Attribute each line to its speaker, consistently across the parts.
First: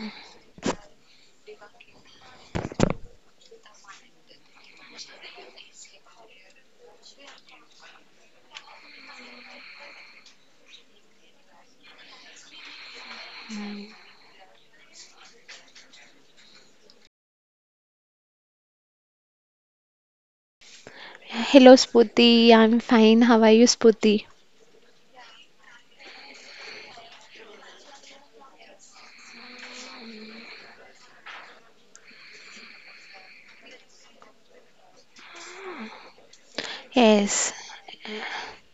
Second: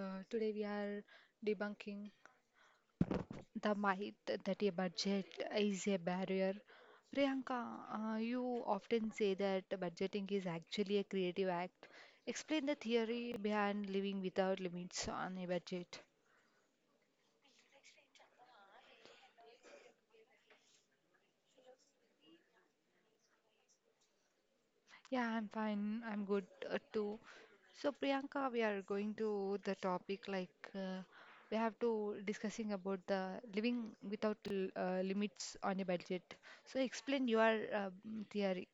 Speaker 1: Today we are debunking the myth that a budget is a barrier. Priyanka, you often say that budgeting is actually a creative act. Explain the theory behind living without limits on a budget.
Speaker 2: Hello, Spooty. I'm fine. How are you, Spooty?
Speaker 1: Yeah, I'm fine. I'm good too. So Priyanka, we are going to the topic like uh, we have to discussing about the living without limits on a budget. So explain your
Speaker 2: Yes,
Speaker 1: theory.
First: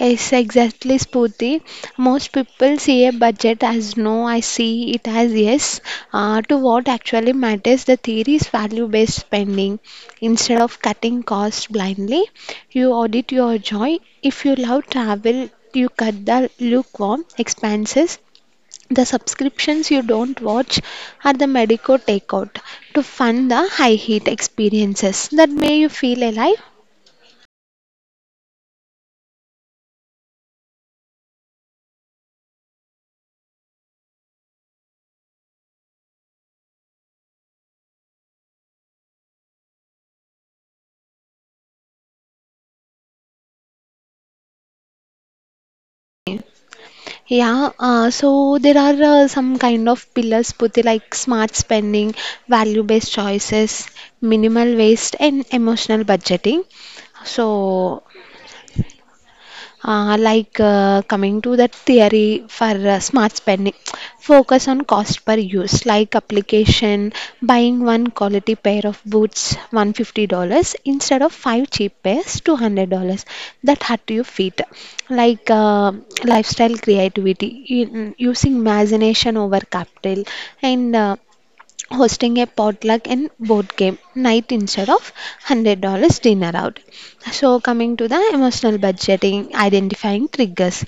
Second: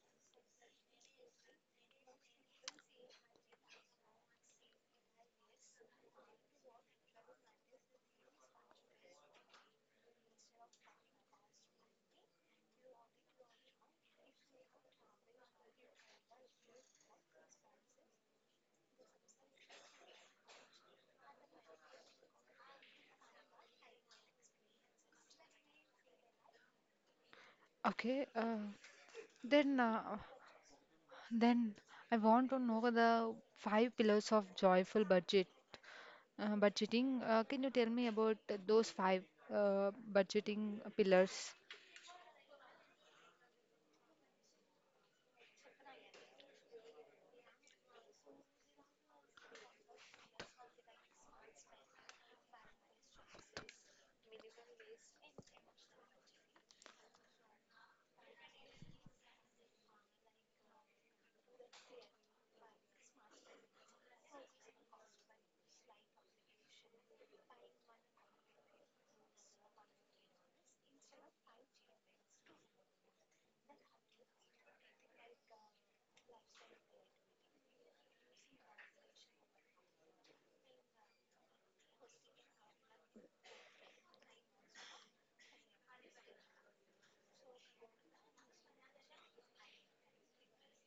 Speaker 2: yes, exactly, Spooty. Most people see a budget as no, I see it as yes. To what actually matters, the theory is value based spending. Instead of cutting costs blindly, you audit your joy. If you love travel, you cut the lukewarm expenses. The subscriptions you don't watch are the Medico takeout to fund the high heat experiences that make you feel alive.
Speaker 1: Okay. Then uh, then I want to know the five pillars of joyful budgeting. Can you tell me about those five budgeting pillars?
Speaker 2: Yeah, so there are some kind of pillars put like smart spending, value-based choices, minimal waste, and emotional budgeting. So like coming to that theory for smart spending focus on cost per use like application buying one quality pair of boots $150 instead of five cheap pairs $200 that hurt your feet like lifestyle creativity using imagination over capital and hosting a potluck and board game night instead of $100 dinner out. So, coming to the emotional budgeting, identifying triggers,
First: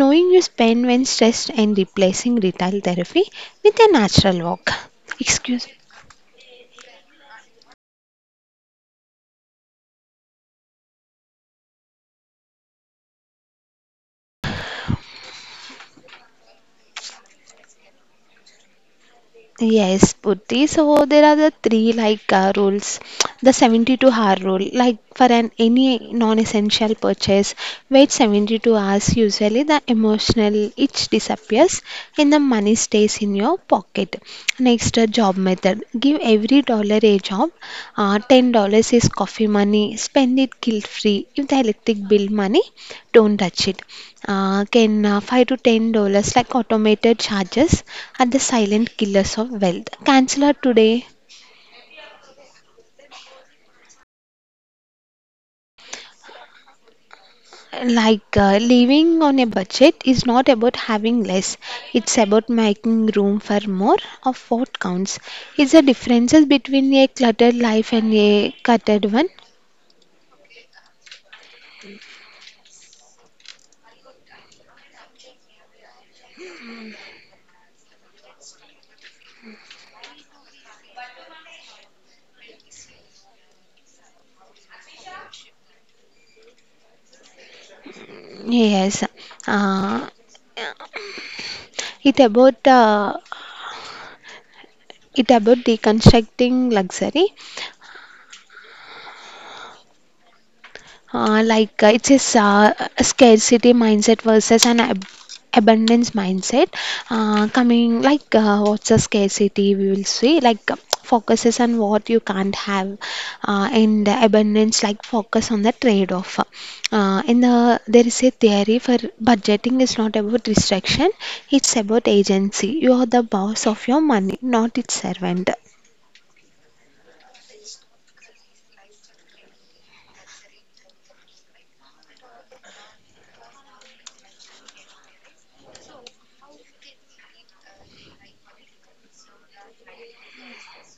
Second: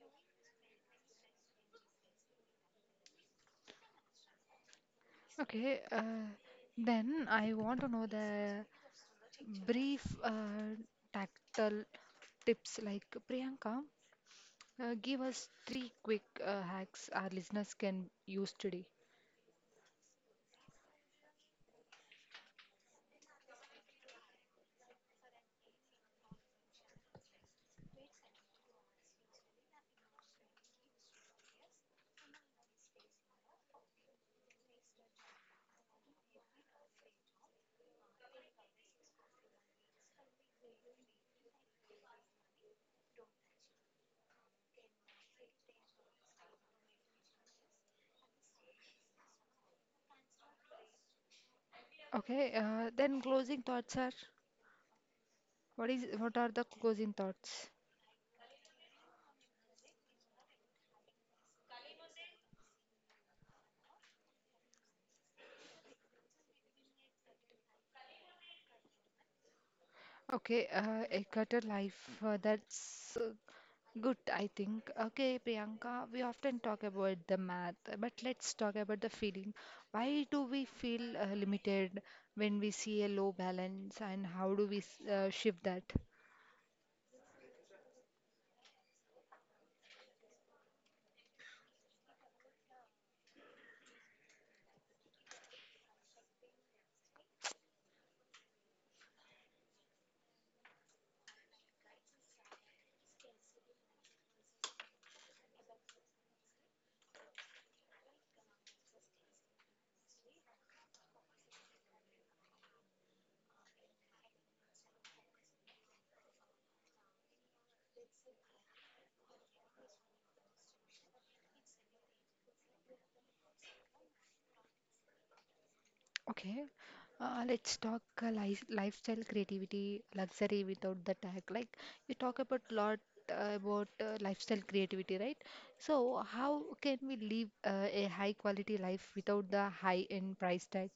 Speaker 2: knowing you spend when stressed, and replacing retail therapy with a natural walk. Excuse.
Speaker 1: Okay, then I want to know the brief tactile tips like Priyanka, give us three quick hacks our listeners can use today.
Speaker 2: Yes, Purti. So there are the three like rules. The 72-hour rule, like for an any non-essential purchase, wait 72 hours. Usually the emotional itch disappears and the money stays in your pocket. Next, uh, job method. Give every dollar a job. $10 is coffee money. Spend it guilt free. If the electric bill money, don't touch it. Can 5 to $10 like automated charges are the silent killers of wealth. Cancel her today.
Speaker 1: Okay, then closing thoughts are what is what are the closing thoughts?
Speaker 2: Like living on a budget is not about having less, it's about making room for more of what counts. Is the differences between a cluttered life and a cluttered one?
Speaker 1: Okay, a cutter life, that's good, I think. Okay, Priyanka, we often talk about the math, but let's talk about the feeling. Why do we feel limited when we see a low balance, and how do we shift that?
Speaker 2: Yes. Uh, It about uh, it about deconstructing luxury, like it is a scarcity mindset versus an abundance mindset. Coming like what's a scarcity, we will see like focuses on what you can't have, and abundance like focus on the trade-off. In the there is a theory for budgeting is not about restriction, it's about agency. You are the boss of your money, not its servant.
Speaker 1: Okay, let's talk lifestyle creativity, luxury without the tag. Like you talk about lot about lifestyle creativity, right? So how can we live a high quality life without the high end price tag?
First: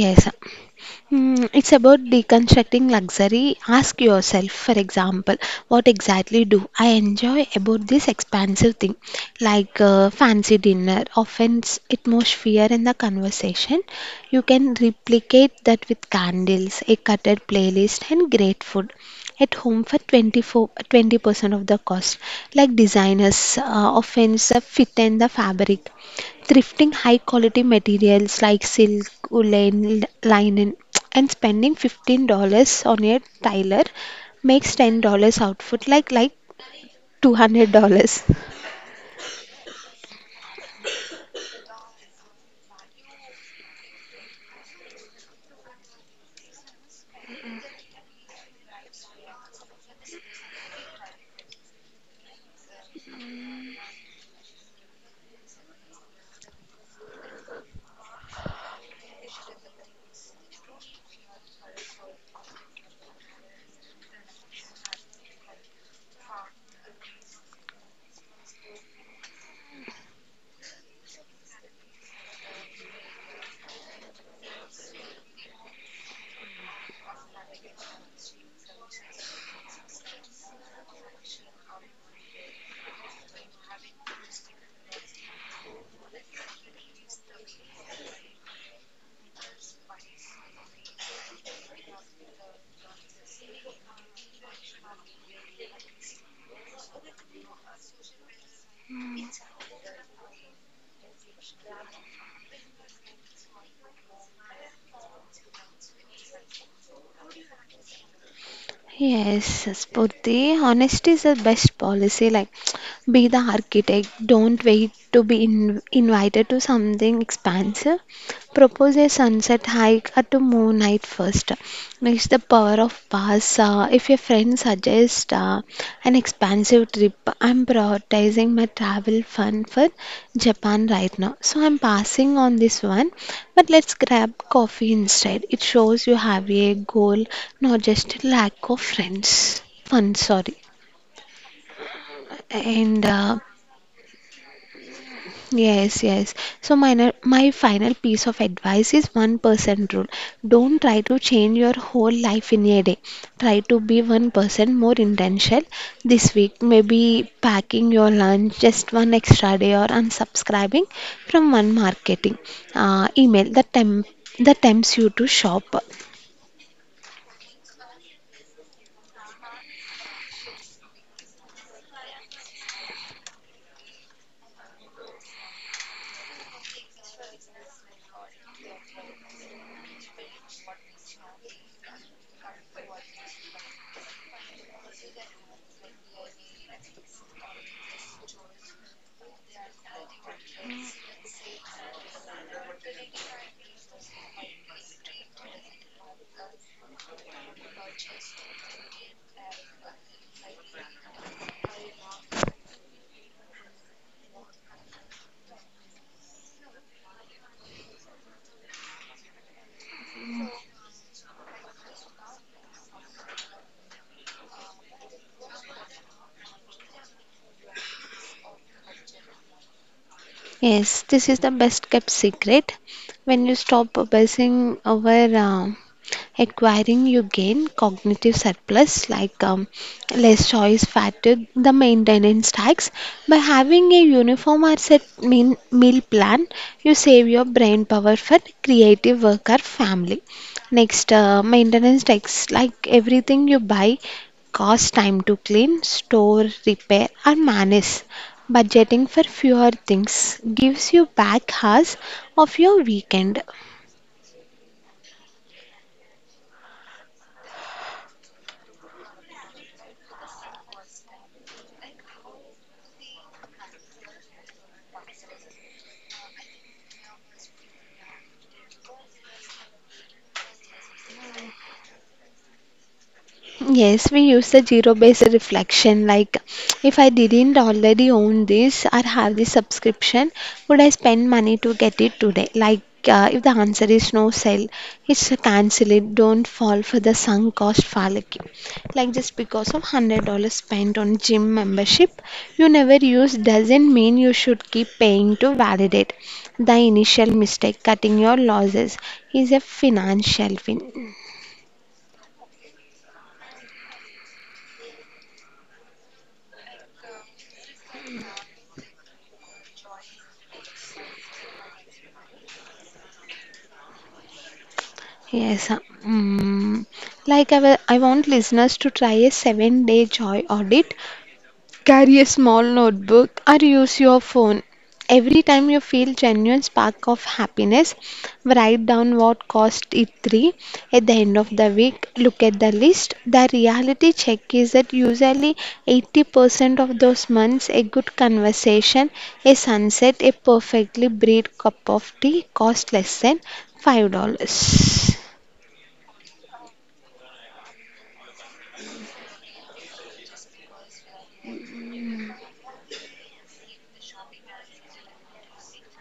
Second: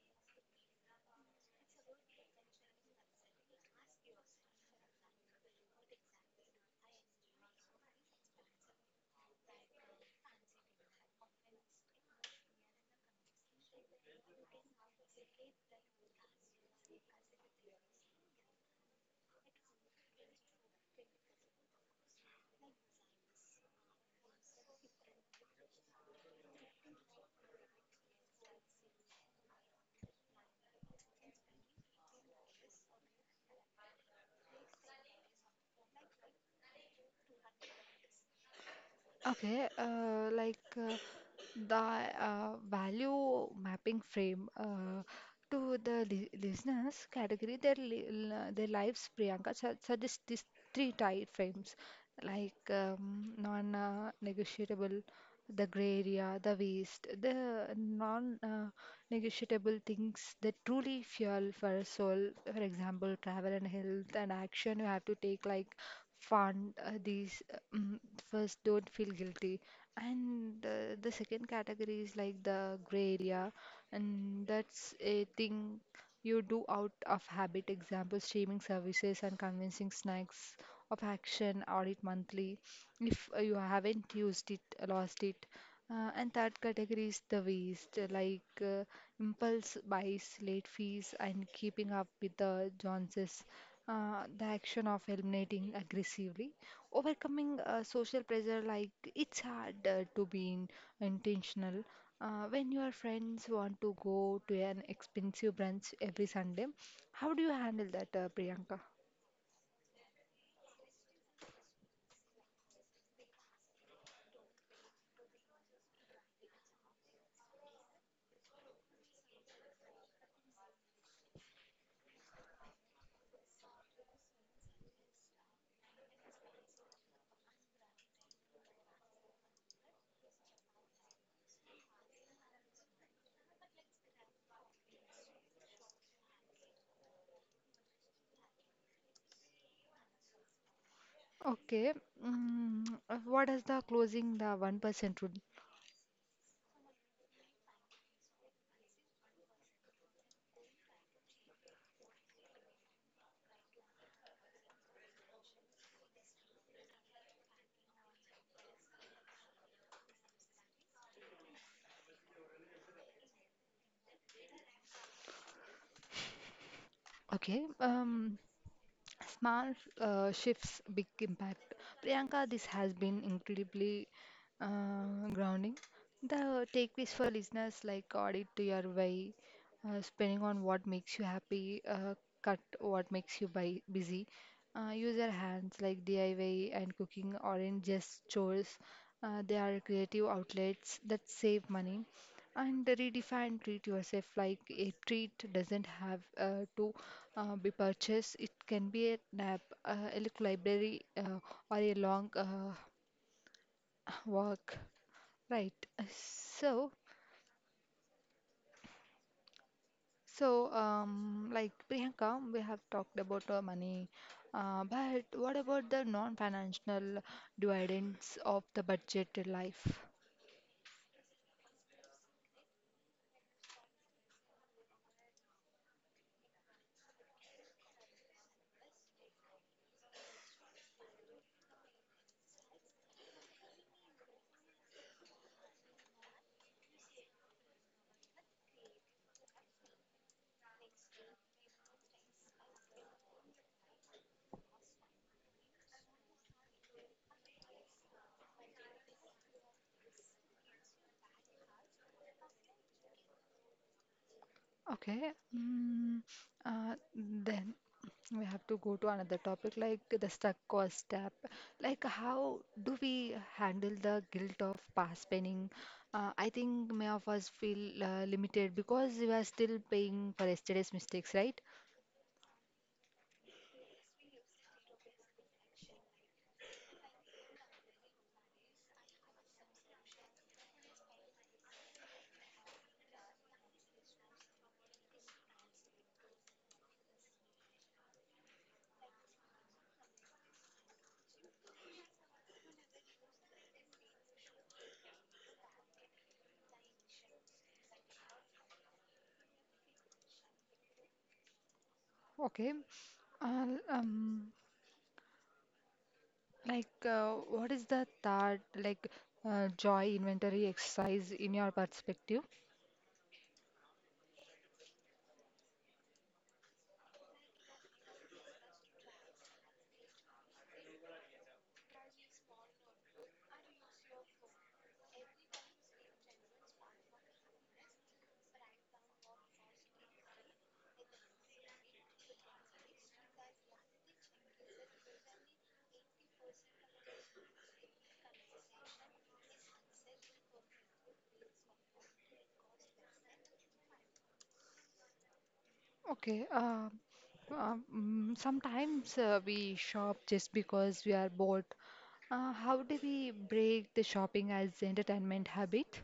Speaker 2: Yes. Mm, it's about deconstructing luxury. Ask yourself, for example, what exactly do I enjoy about this expansive thing, like fancy dinner? Often it's atmosphere in the conversation. You can replicate that with candles, a cluttered playlist, and great food at home for 24, 20% of the cost. Like designers often the fit and the fabric thrifting high quality materials like silk, woolen, linen, and spending $15 on a tailor makes $10 outfit like $200.
Speaker 1: Okay, like the value mapping frame to the li listeners category, their lives, Priyanka su suggests these three type frames, like non-negotiable, the gray area, the waste, the non negotiable things that truly fuel for a soul. For example, travel and health and action you have to take, like fund these. First, don't feel guilty. And the second category is like the gray area, and that's a thing you do out of habit. Example, streaming services and convincing snacks of action, audit monthly if you haven't used it, lost it. And third category is the waste, impulse buys, late fees, and keeping up with the Joneses. The action of eliminating aggressively, overcoming social pressure, like it's hard to be intentional. When your friends want to go to an expensive brunch every Sunday, how do you handle that, Priyanka?
Speaker 2: Yes, Spurti, honesty is the best policy. Like, be the architect. Don't wait to be in, invited to something expansive. Propose a sunset hike at a moon night first. Next, the power of pass. If your friend suggests an expensive trip, I'm prioritizing my travel fund for Japan right now. So I'm passing on this one, but let's grab coffee instead. It shows you have a goal, not just a lack of friends. Fun, sorry.
Speaker 1: Okay.
Speaker 2: And
Speaker 1: What is the closing the 1% rule?
Speaker 2: Yes, yes. So my final piece of advice is 1% rule. Don't try to change your whole life in a day. Try to be 1% more intentional this week. Maybe packing your lunch just one extra day or unsubscribing from one marketing uh, email that tempts you to shop.
Speaker 1: Okay. Small shifts, big impact. Priyanka, this has been incredibly grounding. The takeaways for listeners like audit your way, spending on what makes you happy, cut what makes you buy busy, use your hands like DIY and cooking aren't just chores. They are creative outlets that save money and redefine treat yourself like a treat doesn't have to be purchased. It can be a nap, a little library, or a long walk. Right. Uh, So, so, like Priyanka, we have talked about money, but what about the non-financial dividends of the budget life?
Speaker 2: Yes, this is the best kept secret. When you stop obsessing over uh, acquiring, you gain cognitive surplus like less choice fatigue, the maintenance tax. By having a uniform or meal plan, you save your brain power for creative work or family. Next, maintenance tax like everything you buy cost, time to clean, store, repair, or manage. Budgeting for fewer things gives you back hours of your weekend.
Speaker 1: Okay. Then we have to go to another topic like the stuck cost step. Like how do we handle the guilt of past spending? I think many of us feel limited because we are still paying for yesterday's mistakes, right?
Speaker 2: Yes, we use the zero based reflection. Like, if I didn't already own this or have this subscription, would I spend money to get it today? Like, if the answer is no, sell. It's a cancel it. Don't fall for the sunk cost fallacy. Like, just because of $100 spent on gym membership you never use doesn't mean you should keep paying to validate. The initial mistake, cutting your losses, is a financial win.
Speaker 1: Okay. Uh, um, what is the third, like joy inventory exercise in your perspective?
Speaker 2: Yes, mm, I want listeners to try a 7 day joy audit. Carry a small notebook or use your phone. Every time you feel genuine spark of happiness, write down what cost it three. At the end of the week, look at the list. The reality check is that usually 80% of those months, a good conversation, a sunset, a perfectly brewed cup of tea cost less than $5.
Speaker 1: Okay. Sometimes we shop just because we are bored. How do we break the shopping as entertainment habit?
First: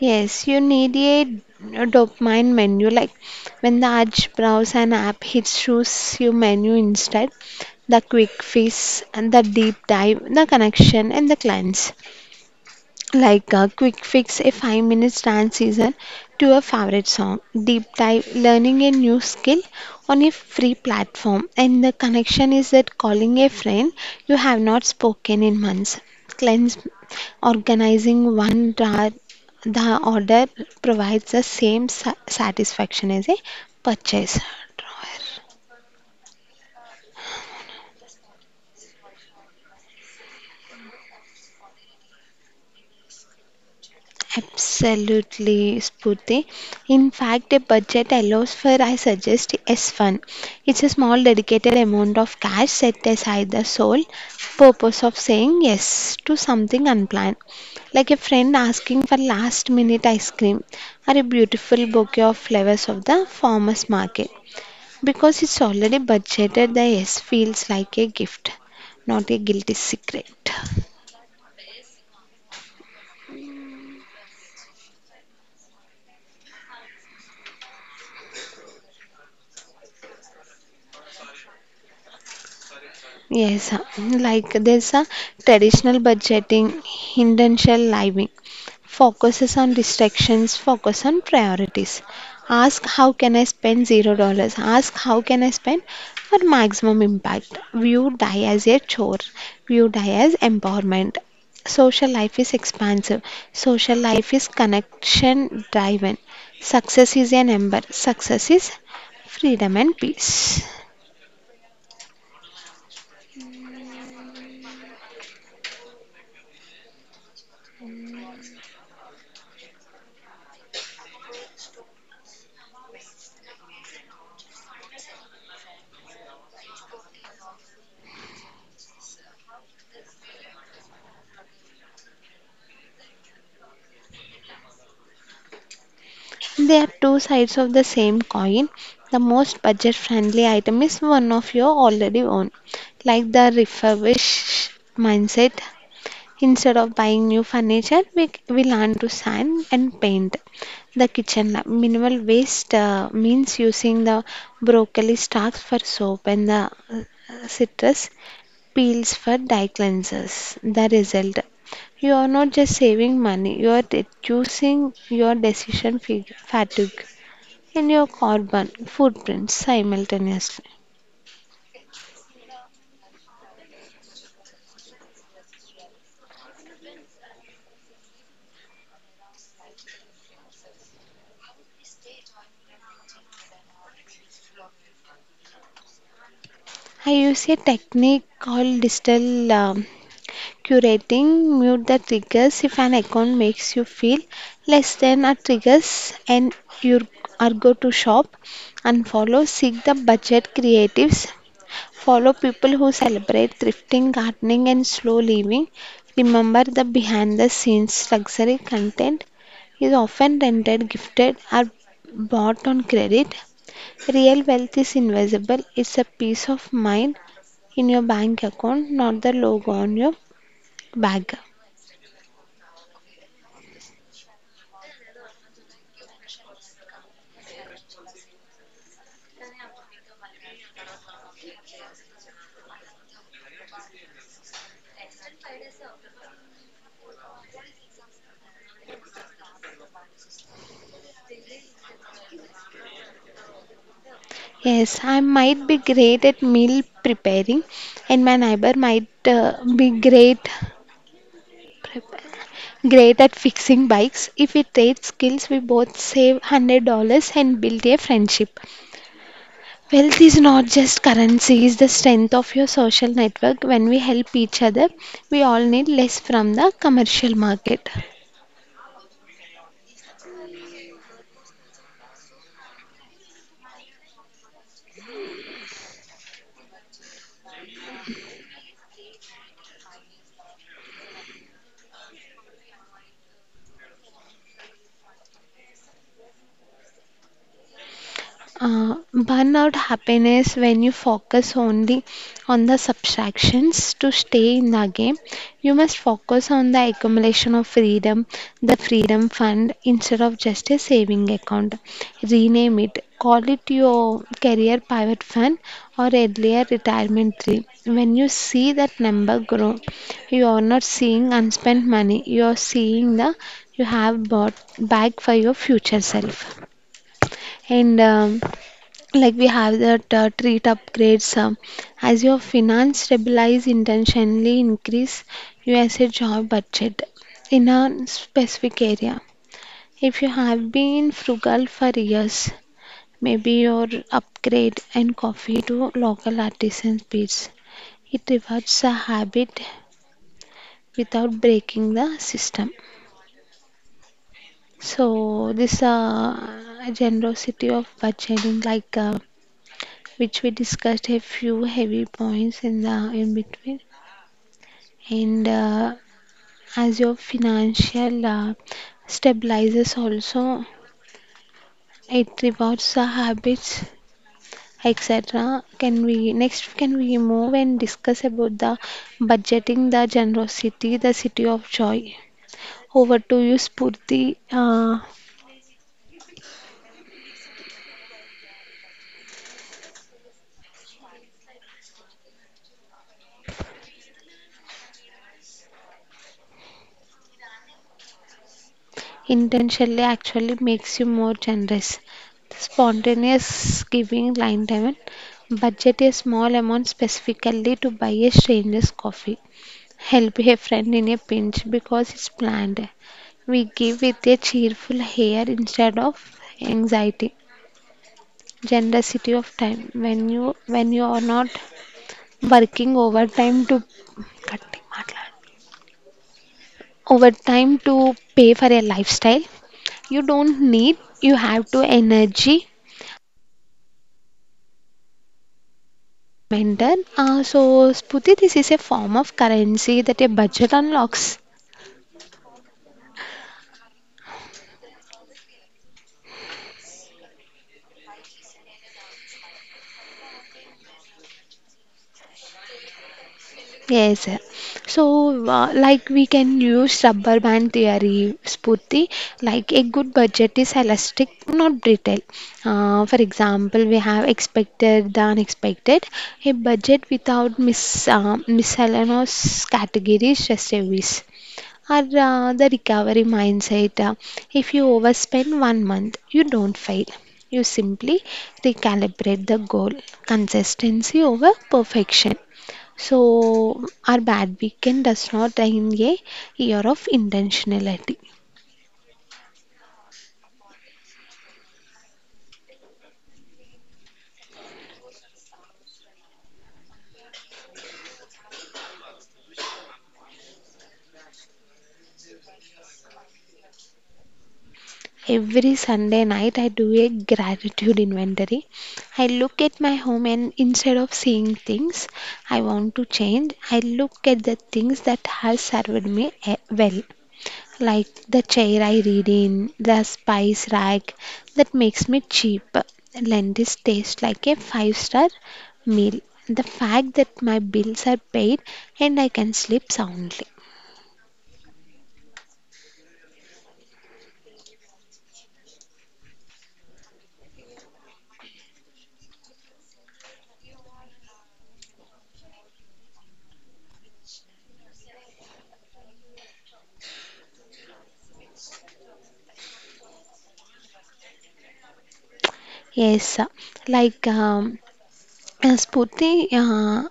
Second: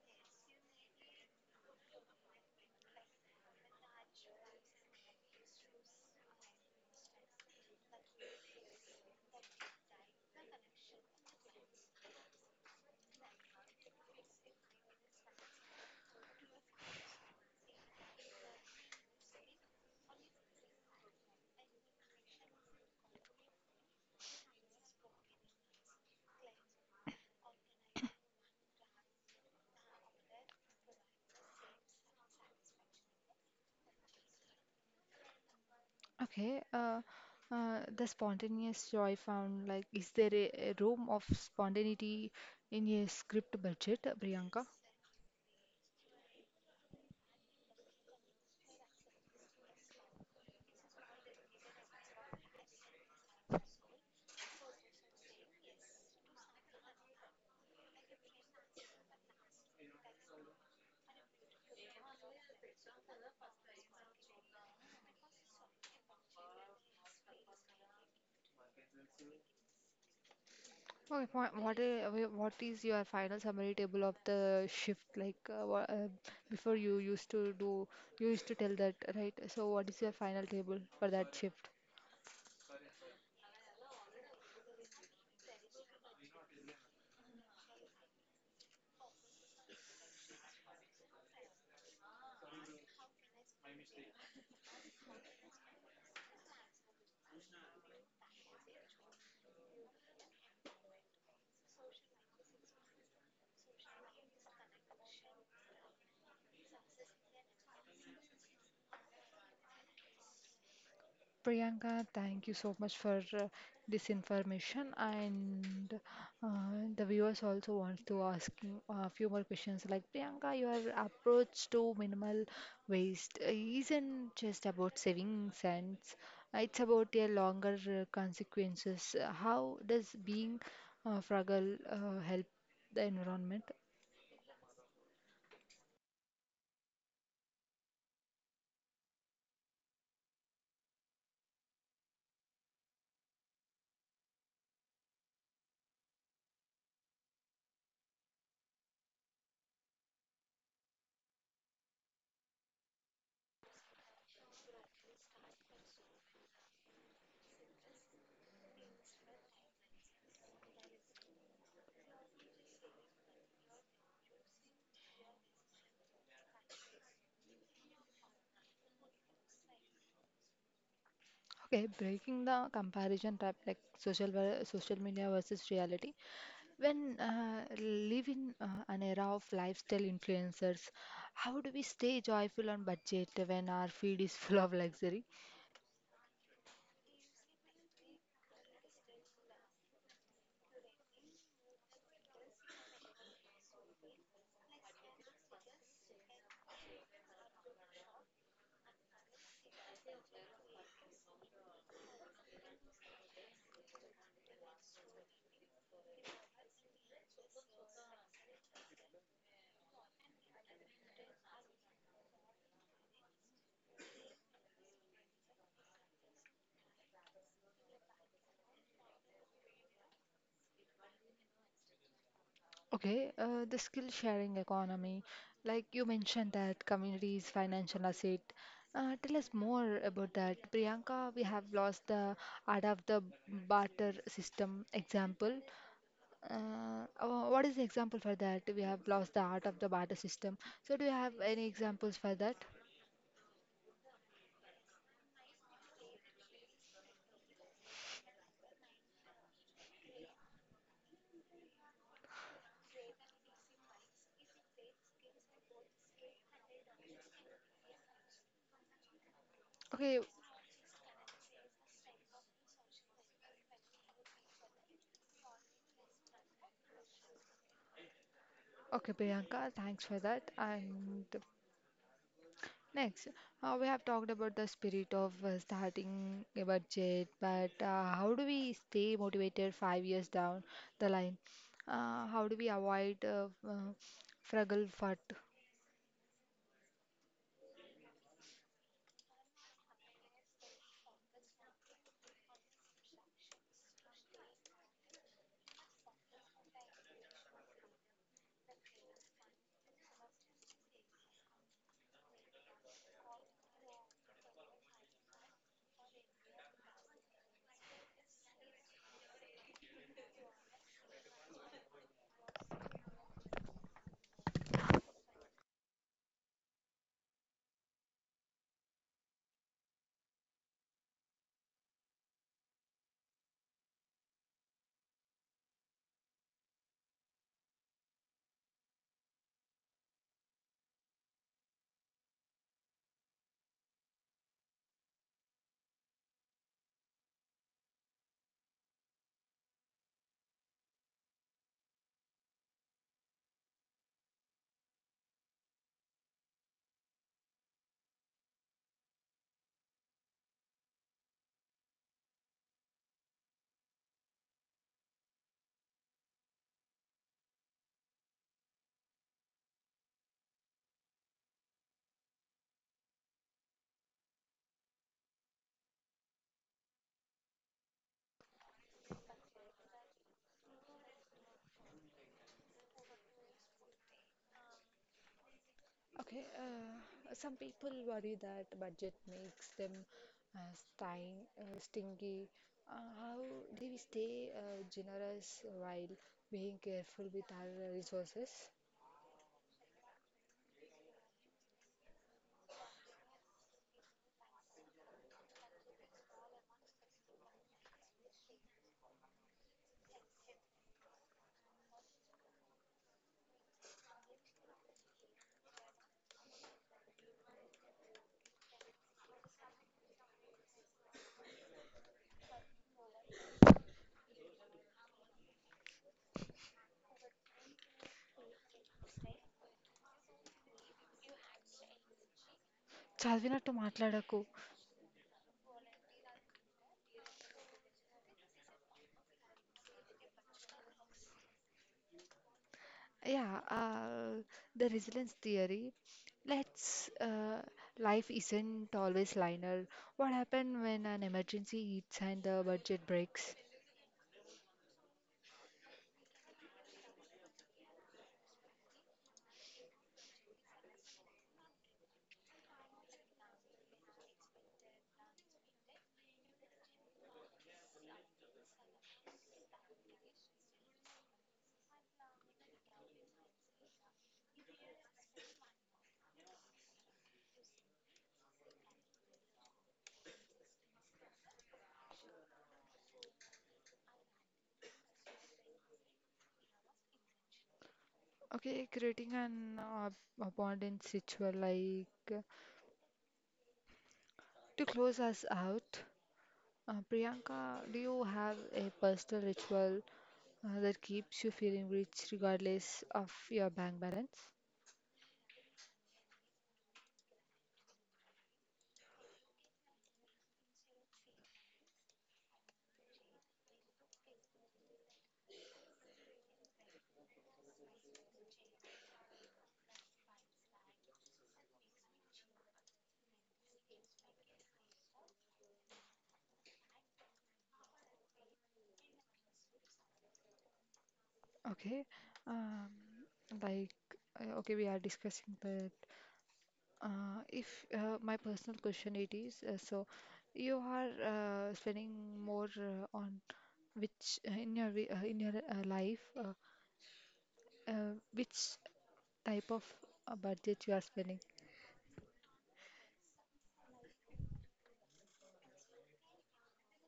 Speaker 2: Yes, you need a dopamine menu. Like when the urge browse an app hits, choose your menu instead. The quick fix and the deep dive, the connection and the clients like a quick fix, a 5-minute dance season to a favorite song, deep dive, learning a new skill on a free platform. And the connection is that calling a friend you have not spoken in months, cleanse, organizing the order provides the same satisfaction as a purchase.
Speaker 1: Okay, the spontaneous joy found like is there a room of spontaneity in a script budget, Priyanka?
Speaker 2: Absolutely, Spurti. In fact, a budget allows for, I suggest, s fund. It's a small dedicated amount of cash set aside the sole purpose of saying yes to something unplanned, like a friend asking for last minute ice cream or a beautiful bouquet of flowers of the farmer's market. Because it's already budgeted, the yes feels like a gift, not a guilty secret.
Speaker 1: Okay, what is your final summary table of the shift like before you used to do you used to tell that right? So what is your final table for that shift?
Speaker 2: Yes, like there's a traditional budgeting, intentional living, focuses on distractions, focus on priorities. Ask how can I spend $0? Ask how can I spend for maximum impact? View die as a chore, view die as empowerment. Social life is expansive, social life is connection driven. Success is a number, success is freedom and peace.
Speaker 1: Priyanka, thank you so much for this information. And the viewers also want to ask you a few more questions. Like Priyanka, your approach to minimal waste isn't just about saving cents; it's about a longer consequences. How does being frugal help the environment?
Speaker 2: They are two sides of the same coin. The most budget friendly item is one of your already own, like the refurbish mindset. Instead of buying new furniture, we learn to sand and paint the kitchen lab. Minimal waste means using the broccoli stalks for soap and the citrus peels for dye cleansers. The result you are not just saving money, you are reducing your decision fatigue and your carbon footprint simultaneously.
Speaker 1: Okay, breaking the comparison type like social media versus reality. When live in an era of lifestyle influencers, how do we stay joyful on budget when our feed is full of luxury?
Speaker 2: I use a technique called digital curating. Mute the triggers if an account makes you feel less than a triggers and you are go to shop. Unfollow. Seek the budget creatives. Follow people who celebrate thrifting, gardening, and slow living. Remember the behind the scenes luxury content is often rented, gifted, or bought on credit. Real wealth is invisible, it's a peace of mind in your bank account, not the logo on your bag.
Speaker 1: Okay, the skill sharing economy, like you mentioned that community is financial asset. Tell us more about that. Priyanka, we have lost the art of the barter system example. What is the example for that? We have lost the art of the barter system. So, do you have any examples for that?
Speaker 2: Yes, I might be great at meal preparing, and my neighbor might be great prepare. Great at fixing bikes. If we trade skills, we both save $100 and build a friendship.
Speaker 1: Okay.
Speaker 2: Wealth is not just currency, it's the strength of your social network. When we help each other, we all need less from the commercial market.
Speaker 1: Okay, Priyanka, thanks for that. And next, we have talked about the spirit of starting a budget, but how do we stay motivated 5 years down the line? How do we avoid frugal fat?
Speaker 2: Burn out happiness when you focus only on the subtractions to stay in the game. You must focus on the accumulation of freedom, the freedom fund instead of just a saving account. Rename it, call it your career pivot fund or earlier retirement tree. When you see that number grow, you are not seeing unspent money, you are seeing the you have bought back for your future self. And like we have that treat upgrades as your finance stabilize intentionally increase usa job budget in a specific area if you have been frugal for years maybe your upgrade and coffee to local artisan beats it rewards a habit without breaking the system. So this generosity of budgeting like which we discussed a few heavy points in the in between, and as your financial stabilizes also it rewards the habits, etc. Can we next, can we move and discuss about the budgeting, the generosity, the city of joy? Over to you, Spurti. uh,
Speaker 1: Okay, some people worry that budget makes them stingy. How do we stay generous while being careful with our resources?
Speaker 2: intentionally actually makes you more generous. Spontaneous giving line 7 budget a small amount specifically to buy a stranger's coffee. Help a friend in a pinch because it's planned. We give with a cheerful air instead of anxiety. Generosity of time when you are not working overtime to కట్టి మాట్లాడు. Over time to pay for a lifestyle you don't need you have to energy
Speaker 1: Challenging a tomato,
Speaker 2: mentor so Sputi this is a form of currency that a budget unlocks.
Speaker 1: yeah. The resilience theory. Let's life isn't always linear. What happens when an emergency hits and the budget breaks?
Speaker 2: Yes sir. So like we can use rubber band theory Sputi like a good budget is elastic not brittle. For example we have expected the unexpected, a budget without miscellaneous categories just a wish, or the recovery mindset. If you overspend one month, you don't fail. You simply recalibrate the goal, consistency over perfection. So, our bad weekend does not end a year of intentionality.
Speaker 1: Okay, creating an abundant ritual like to close us out. Priyanka, do you have a personal ritual that keeps you feeling rich regardless of your bank balance?
Speaker 2: Every Sunday night, I do a gratitude inventory. I look at my home, and instead of seeing things I want to change, I look at the things that have served me well. Like the chair I read in, the spice rack that makes me cheap. Lendis tastes like a five-star meal. The fact that my bills are paid and I can sleep soundly.
Speaker 1: Okay, um, like okay, we are discussing that. If my personal question it is, so you are spending more on which in your life, which type of budget you are spending?
Speaker 2: Yes, like um, uh, uh,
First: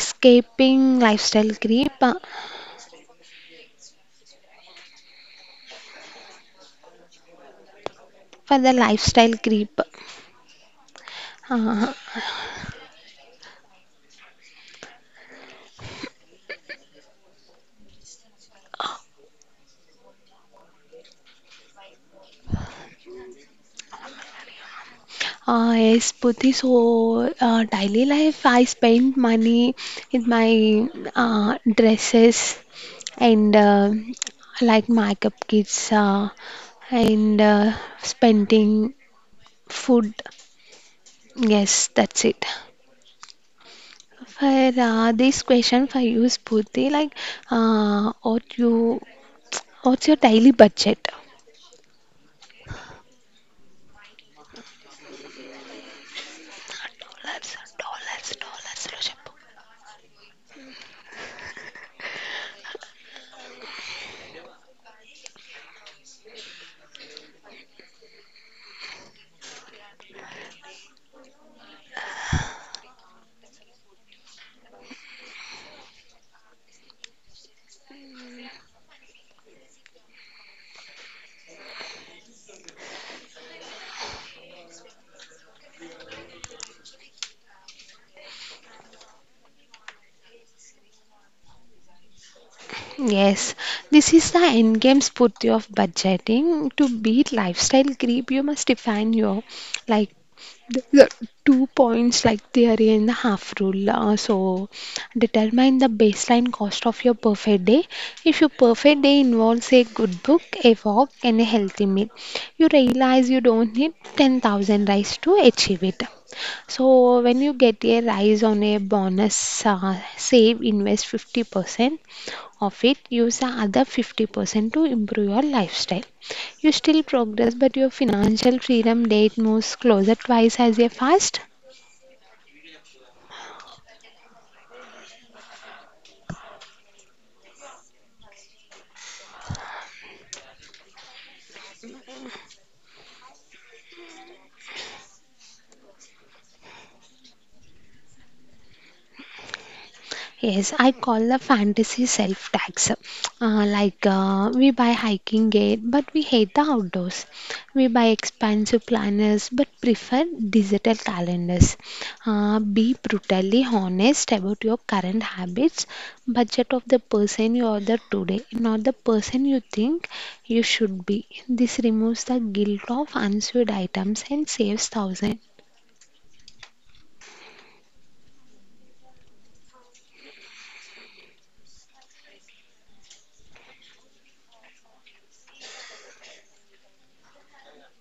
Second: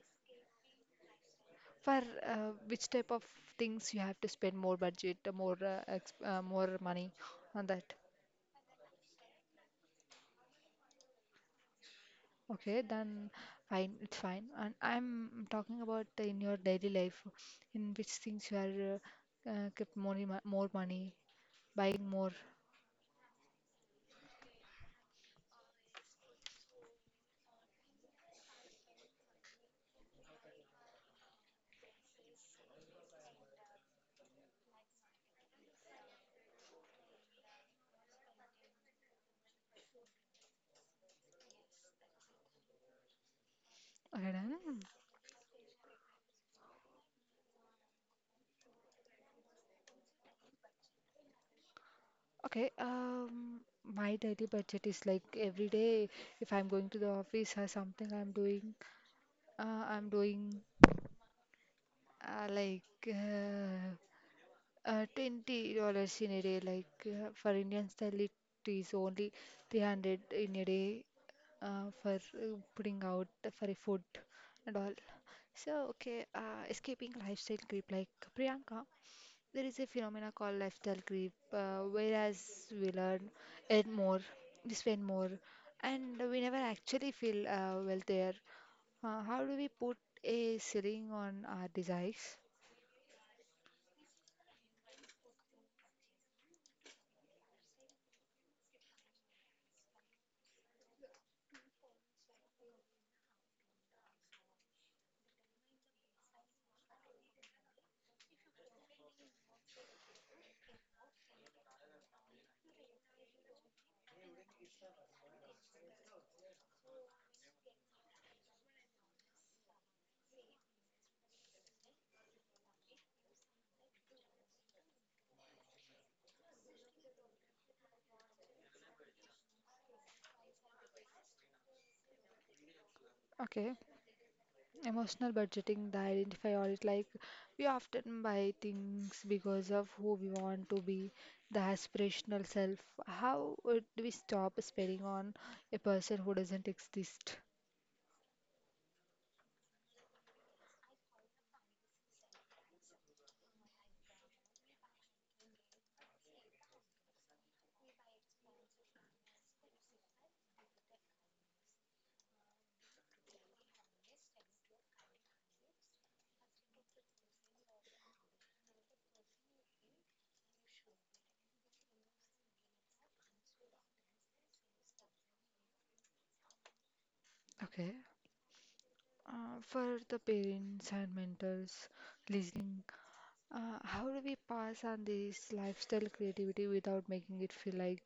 Speaker 2: escaping lifestyle creep,
Speaker 1: For which type of things you have to spend more budget, more money on that?
Speaker 2: for the lifestyle creep. Uh,
Speaker 1: Okay, then fine, it's fine. And I'm talking about in your daily life, in which things you are kept more, more money, buying more.
Speaker 2: Yes, Puti. So, daily life, I spend money in my dresses, and like makeup kits, and spending food. Yes, that's it.
Speaker 1: Okay, then.
Speaker 2: For this question for you, Puti, like uh, what you, what's your daily budget?
Speaker 1: Okay, my daily budget is like every day if I'm going to the office
Speaker 2: Dollars,
Speaker 1: or something
Speaker 2: dollars,
Speaker 1: I'm doing,
Speaker 2: dollars, Roshapu.
Speaker 1: I'm doing uh, like uh, $20 in a day. Like for Indian style, it is only 300 in a day for putting out for a food and all. So, okay, escaping lifestyle creep. Like Priyanka, there is a phenomena called lifestyle creep, whereas we learn, earn more, we spend more, and we never actually feel well there. How do we put a ceiling on our desires?
Speaker 2: Yes, this is the end game, spurti, of budgeting. To beat lifestyle creep, you must define your, like, the two points, like, theory and the half rule. So determine the baseline cost of your perfect day. If your perfect day involves a good book, a walk, and a healthy meal, you realize you don't need 10,000 rice to achieve it. So when you get a rise on a bonus, save, invest 50% of it, use the other 50% to improve your lifestyle. You still progress, but your financial freedom date moves closer twice as a fast.
Speaker 1: Okay. Emotional budgeting, they identify all it like we often buy things because of who we want to be, the aspirational self. How would we stop spending on a person who doesn't exist?
Speaker 2: Yes, I call the fantasy self tax. We buy hiking gear, but we hate the outdoors. We buy expensive planners, but prefer digital calendars. Be brutally honest about your current habits, budget of the person you are the today, not the person you think you should be. This removes the guilt of unsold items and saves thousands.
Speaker 1: Okay. For the parents and mentors listening, how do we pass on this lifestyle creativity without making it feel like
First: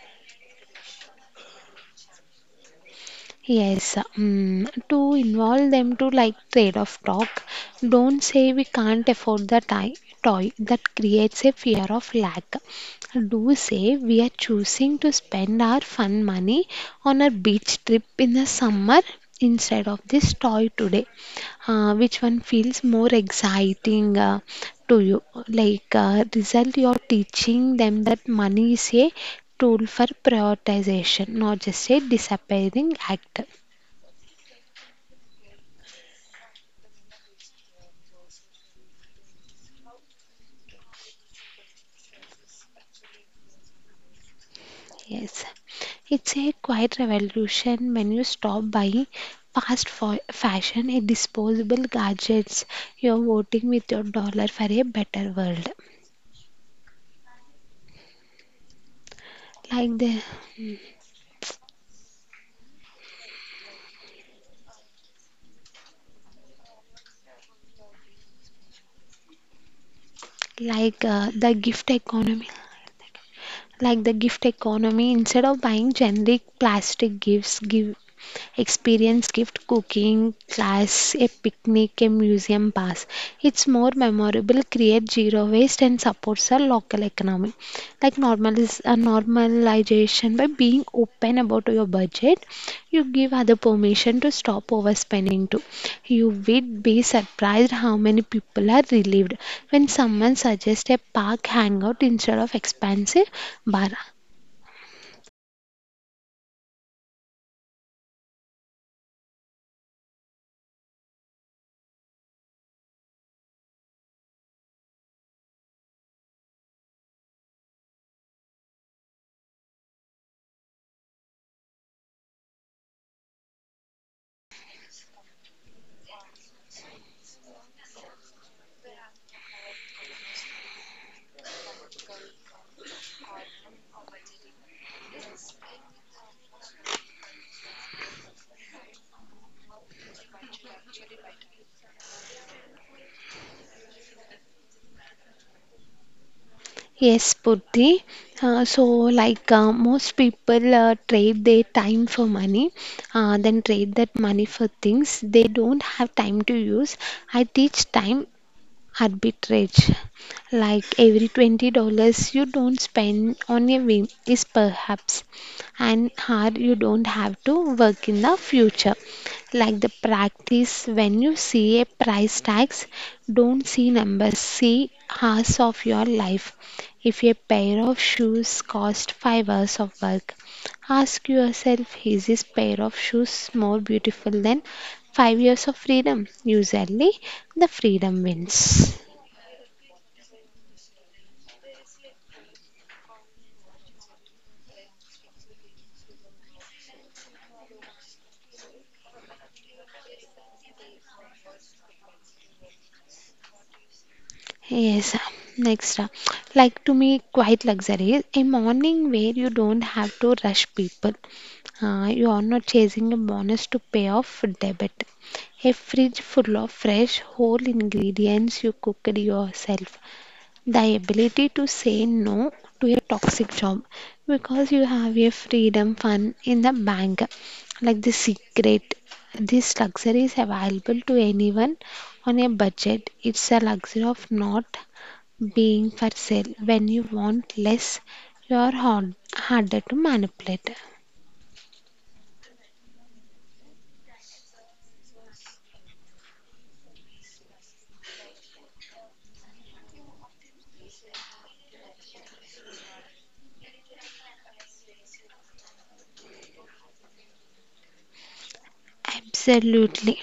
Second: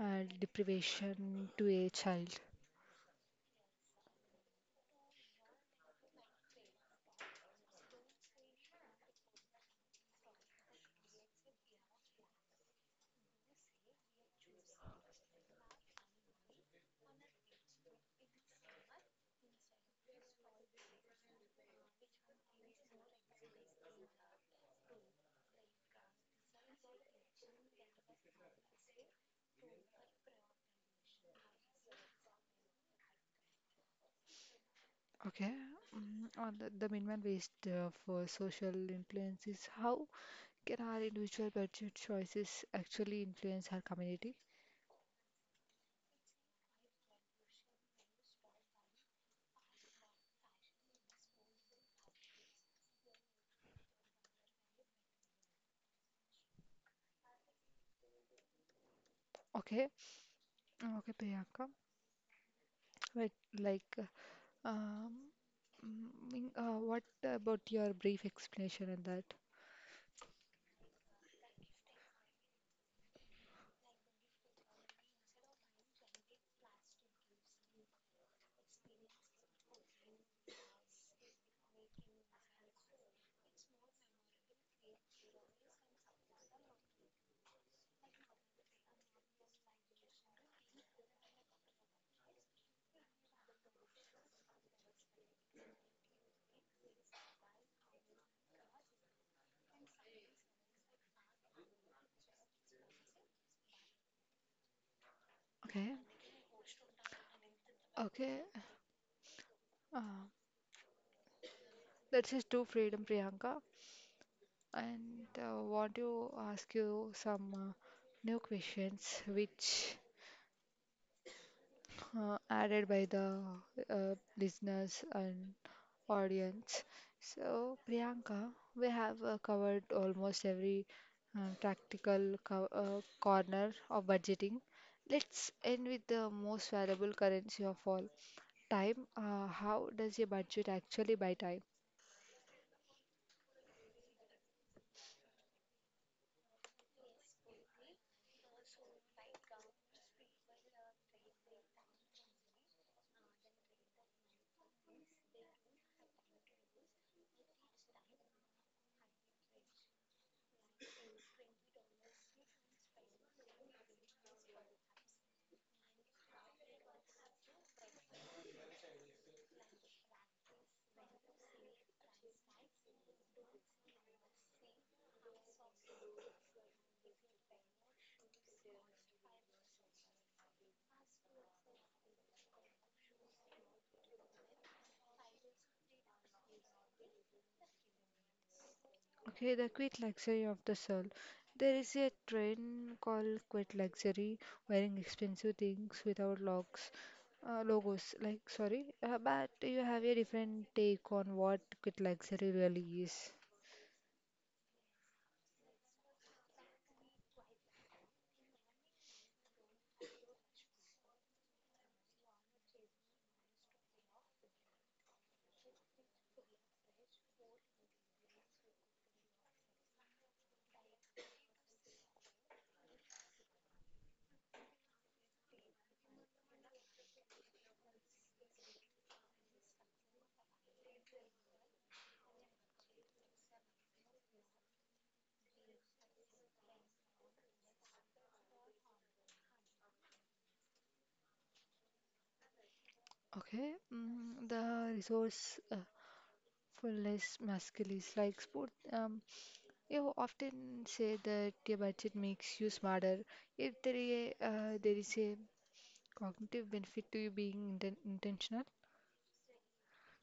Speaker 1: deprivation to a child?
Speaker 2: Yes, to involve them to, like, trade off talk. Don't say we can't afford the toy, that creates a fear of lack. Do say we are choosing to spend our fun money on a beach trip in the summer instead of this toy today. Which one feels more exciting to you? Like, result, you're teaching them that money is a tool for prioritization, not just a disappearing act.
Speaker 1: Okay, mm, on the minimal waste for social influence is how can our individual budget choices actually influence our community?
Speaker 2: Yes. It's a quiet revolution when you stop buying fashion and disposable gadgets. You're voting with your dollar for a better world.
Speaker 1: Okay,
Speaker 2: Like the,
Speaker 1: okay, Priyanka, but like, uh, um, what about your brief explanation on that?
Speaker 2: the gift economy, instead of buying generic plastic gifts give experience gift cooking class, a picnic, a museum pass. It's more memorable, create zero waste, and supports our local economy. Like normalization, by being open about your budget, you give other permission to stop overspending too. You would be surprised how many people are relieved when someone suggests a park hangout instead of expensive bar.
Speaker 1: Okay, okay, uh, that's just true freedom, Priyanka, and want to ask you some new questions which added by the listeners and audience. So, Priyanka, we have covered almost every practical corner of budgeting. Let's end with the most valuable currency of all time. How does a budget actually buy time?
Speaker 2: Yes, Purti. Uh, so, most people trade their time for money, then trade that money for things they don't have time to use. I teach time arbitrage, like every $20 you don't spend on a whim is perhaps an hour you don't have to work in the future. Like the practice, when you see a price tags, don't see numbers, see hours of your life. If a pair of shoes cost 5 hours of work, ask yourself, is this pair of shoes more beautiful than 5 years of freedom? Usually the freedom wins.
Speaker 1: Okay, the quit luxury of the soul. There is a trend called quit luxury, wearing expensive things without logos. Like, sorry, but you have a different take on what quit luxury really is.
Speaker 2: Yes, next, like to me, quite luxury. A morning where you don't have to rush people. You are not chasing a bonus to pay off debt. A fridge full of fresh, whole ingredients you cooked yourself, the ability to say no to a toxic job because you have a freedom fund in the bank. Like the secret, this luxury is available to anyone on a budget. It's a luxury of not being for sale. When you want less, you are harder to manipulate.
Speaker 1: Okay, mm, the resource fullness masculine is like sport. You often say that your budget makes you smarter. If there is a cognitive benefit to you being intentional.
Speaker 2: Absolutely.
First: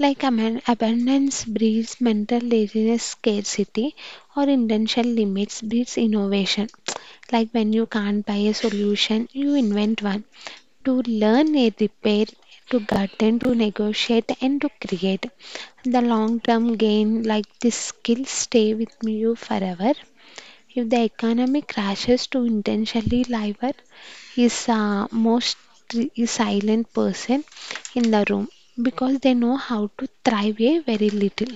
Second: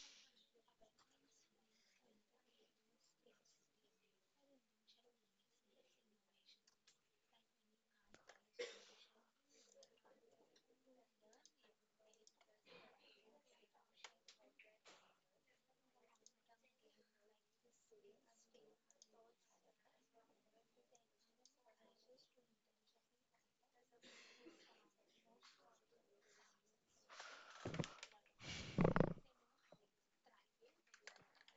Speaker 2: Like a man, abundance breeds mental laziness, scarcity, or intentional limits breeds innovation. Like when you can't buy a solution, you invent one. To learn a repair, to garden, to negotiate, and to create. The long term gain, like this skill, stay with you forever. If the economy crashes, to intentionally liar is most is silent person in the room because they know how to thrive a very little.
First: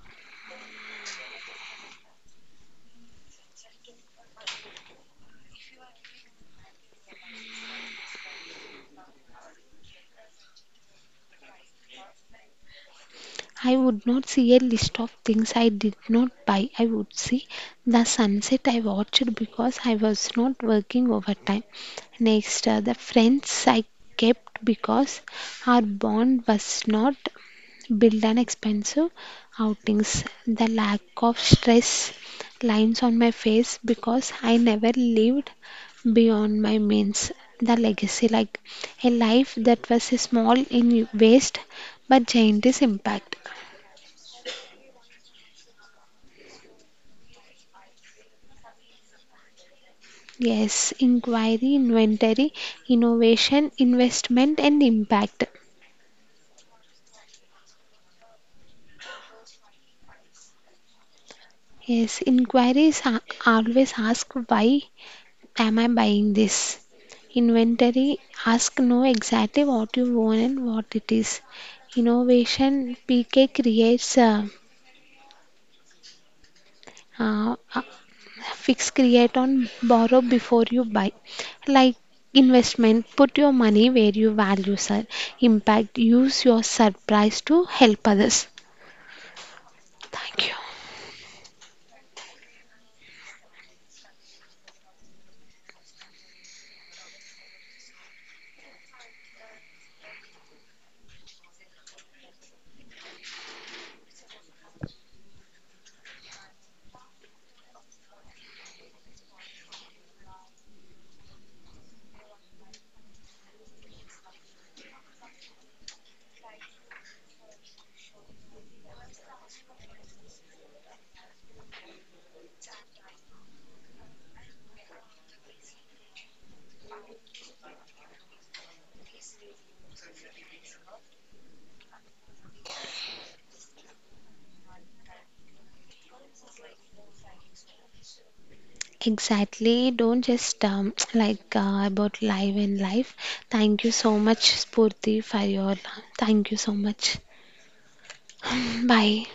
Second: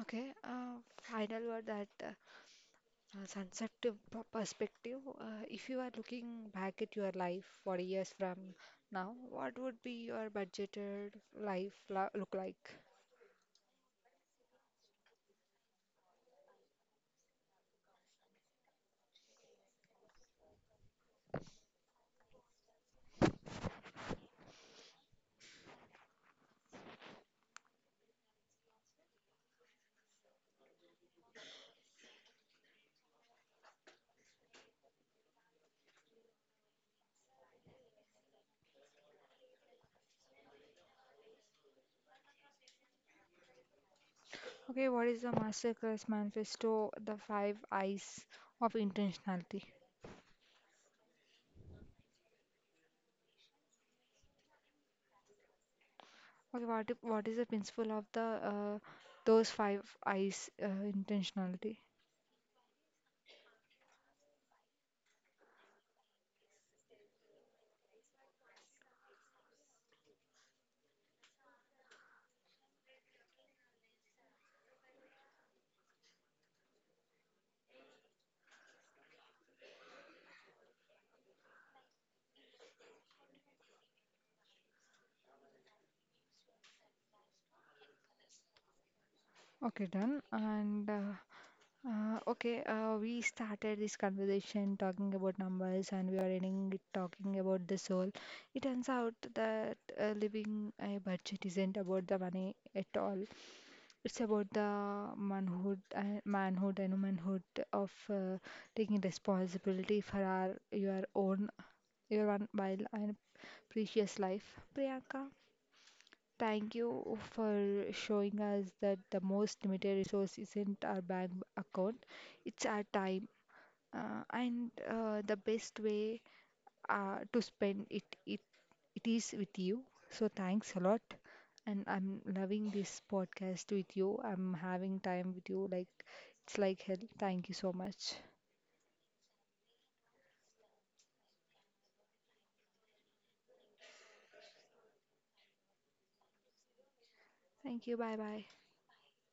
Speaker 1: Okay, final word that sunset to perspective. If you are looking back at your life 40 years from now, what would be your budgeted life lo look like?
Speaker 2: I would not see a list of things I did not buy. I would see the sunset I watched because I was not working overtime. Next, the friends I kept because our bond was not built on expensive outings. The lack of stress lines on my face because I never lived beyond my means. The legacy, like a life that was small in waste but giant is impact.
Speaker 1: Okay, what is the Masterclass Manifesto, the five eyes of intentionality?
Speaker 2: Yes, inquiry, inventory, innovation, investment, and impact.
Speaker 1: Okay, what, what is the principle of the uh, those five eyes intentionality?
Speaker 2: Yes, inquiries always ask, why am I buying this? Inventory, ask, know exactly what you want and what it is. Innovation PK creates, uh, uh, fix, create on borrow before you buy. Like investment, put your money where you value, sir. Impact, use your surprise to help others.
Speaker 1: Okay, done.
Speaker 2: Thank you.
Speaker 1: And okay, we started this conversation talking about numbers, and we are ending it talking about the soul. It turns out that living a budget isn't about the money at all. It's about the manhood, and manhood and womanhood of taking responsibility for our your own, your one wild and precious life. Priyanka. Thank you for showing us that the most limited resource isn't our bank account, it's our time and the best way to spend it, it is with you. So thanks a lot and I'm loving this podcast with you. I'm having time with you like it's like hell. Thank you so much.
Speaker 2: Exactly. Don't just about live and life. Thank you so much, Spurti, for your. Thank you so much.
Speaker 1: Thank you. Bye bye.
Speaker 2: Bye.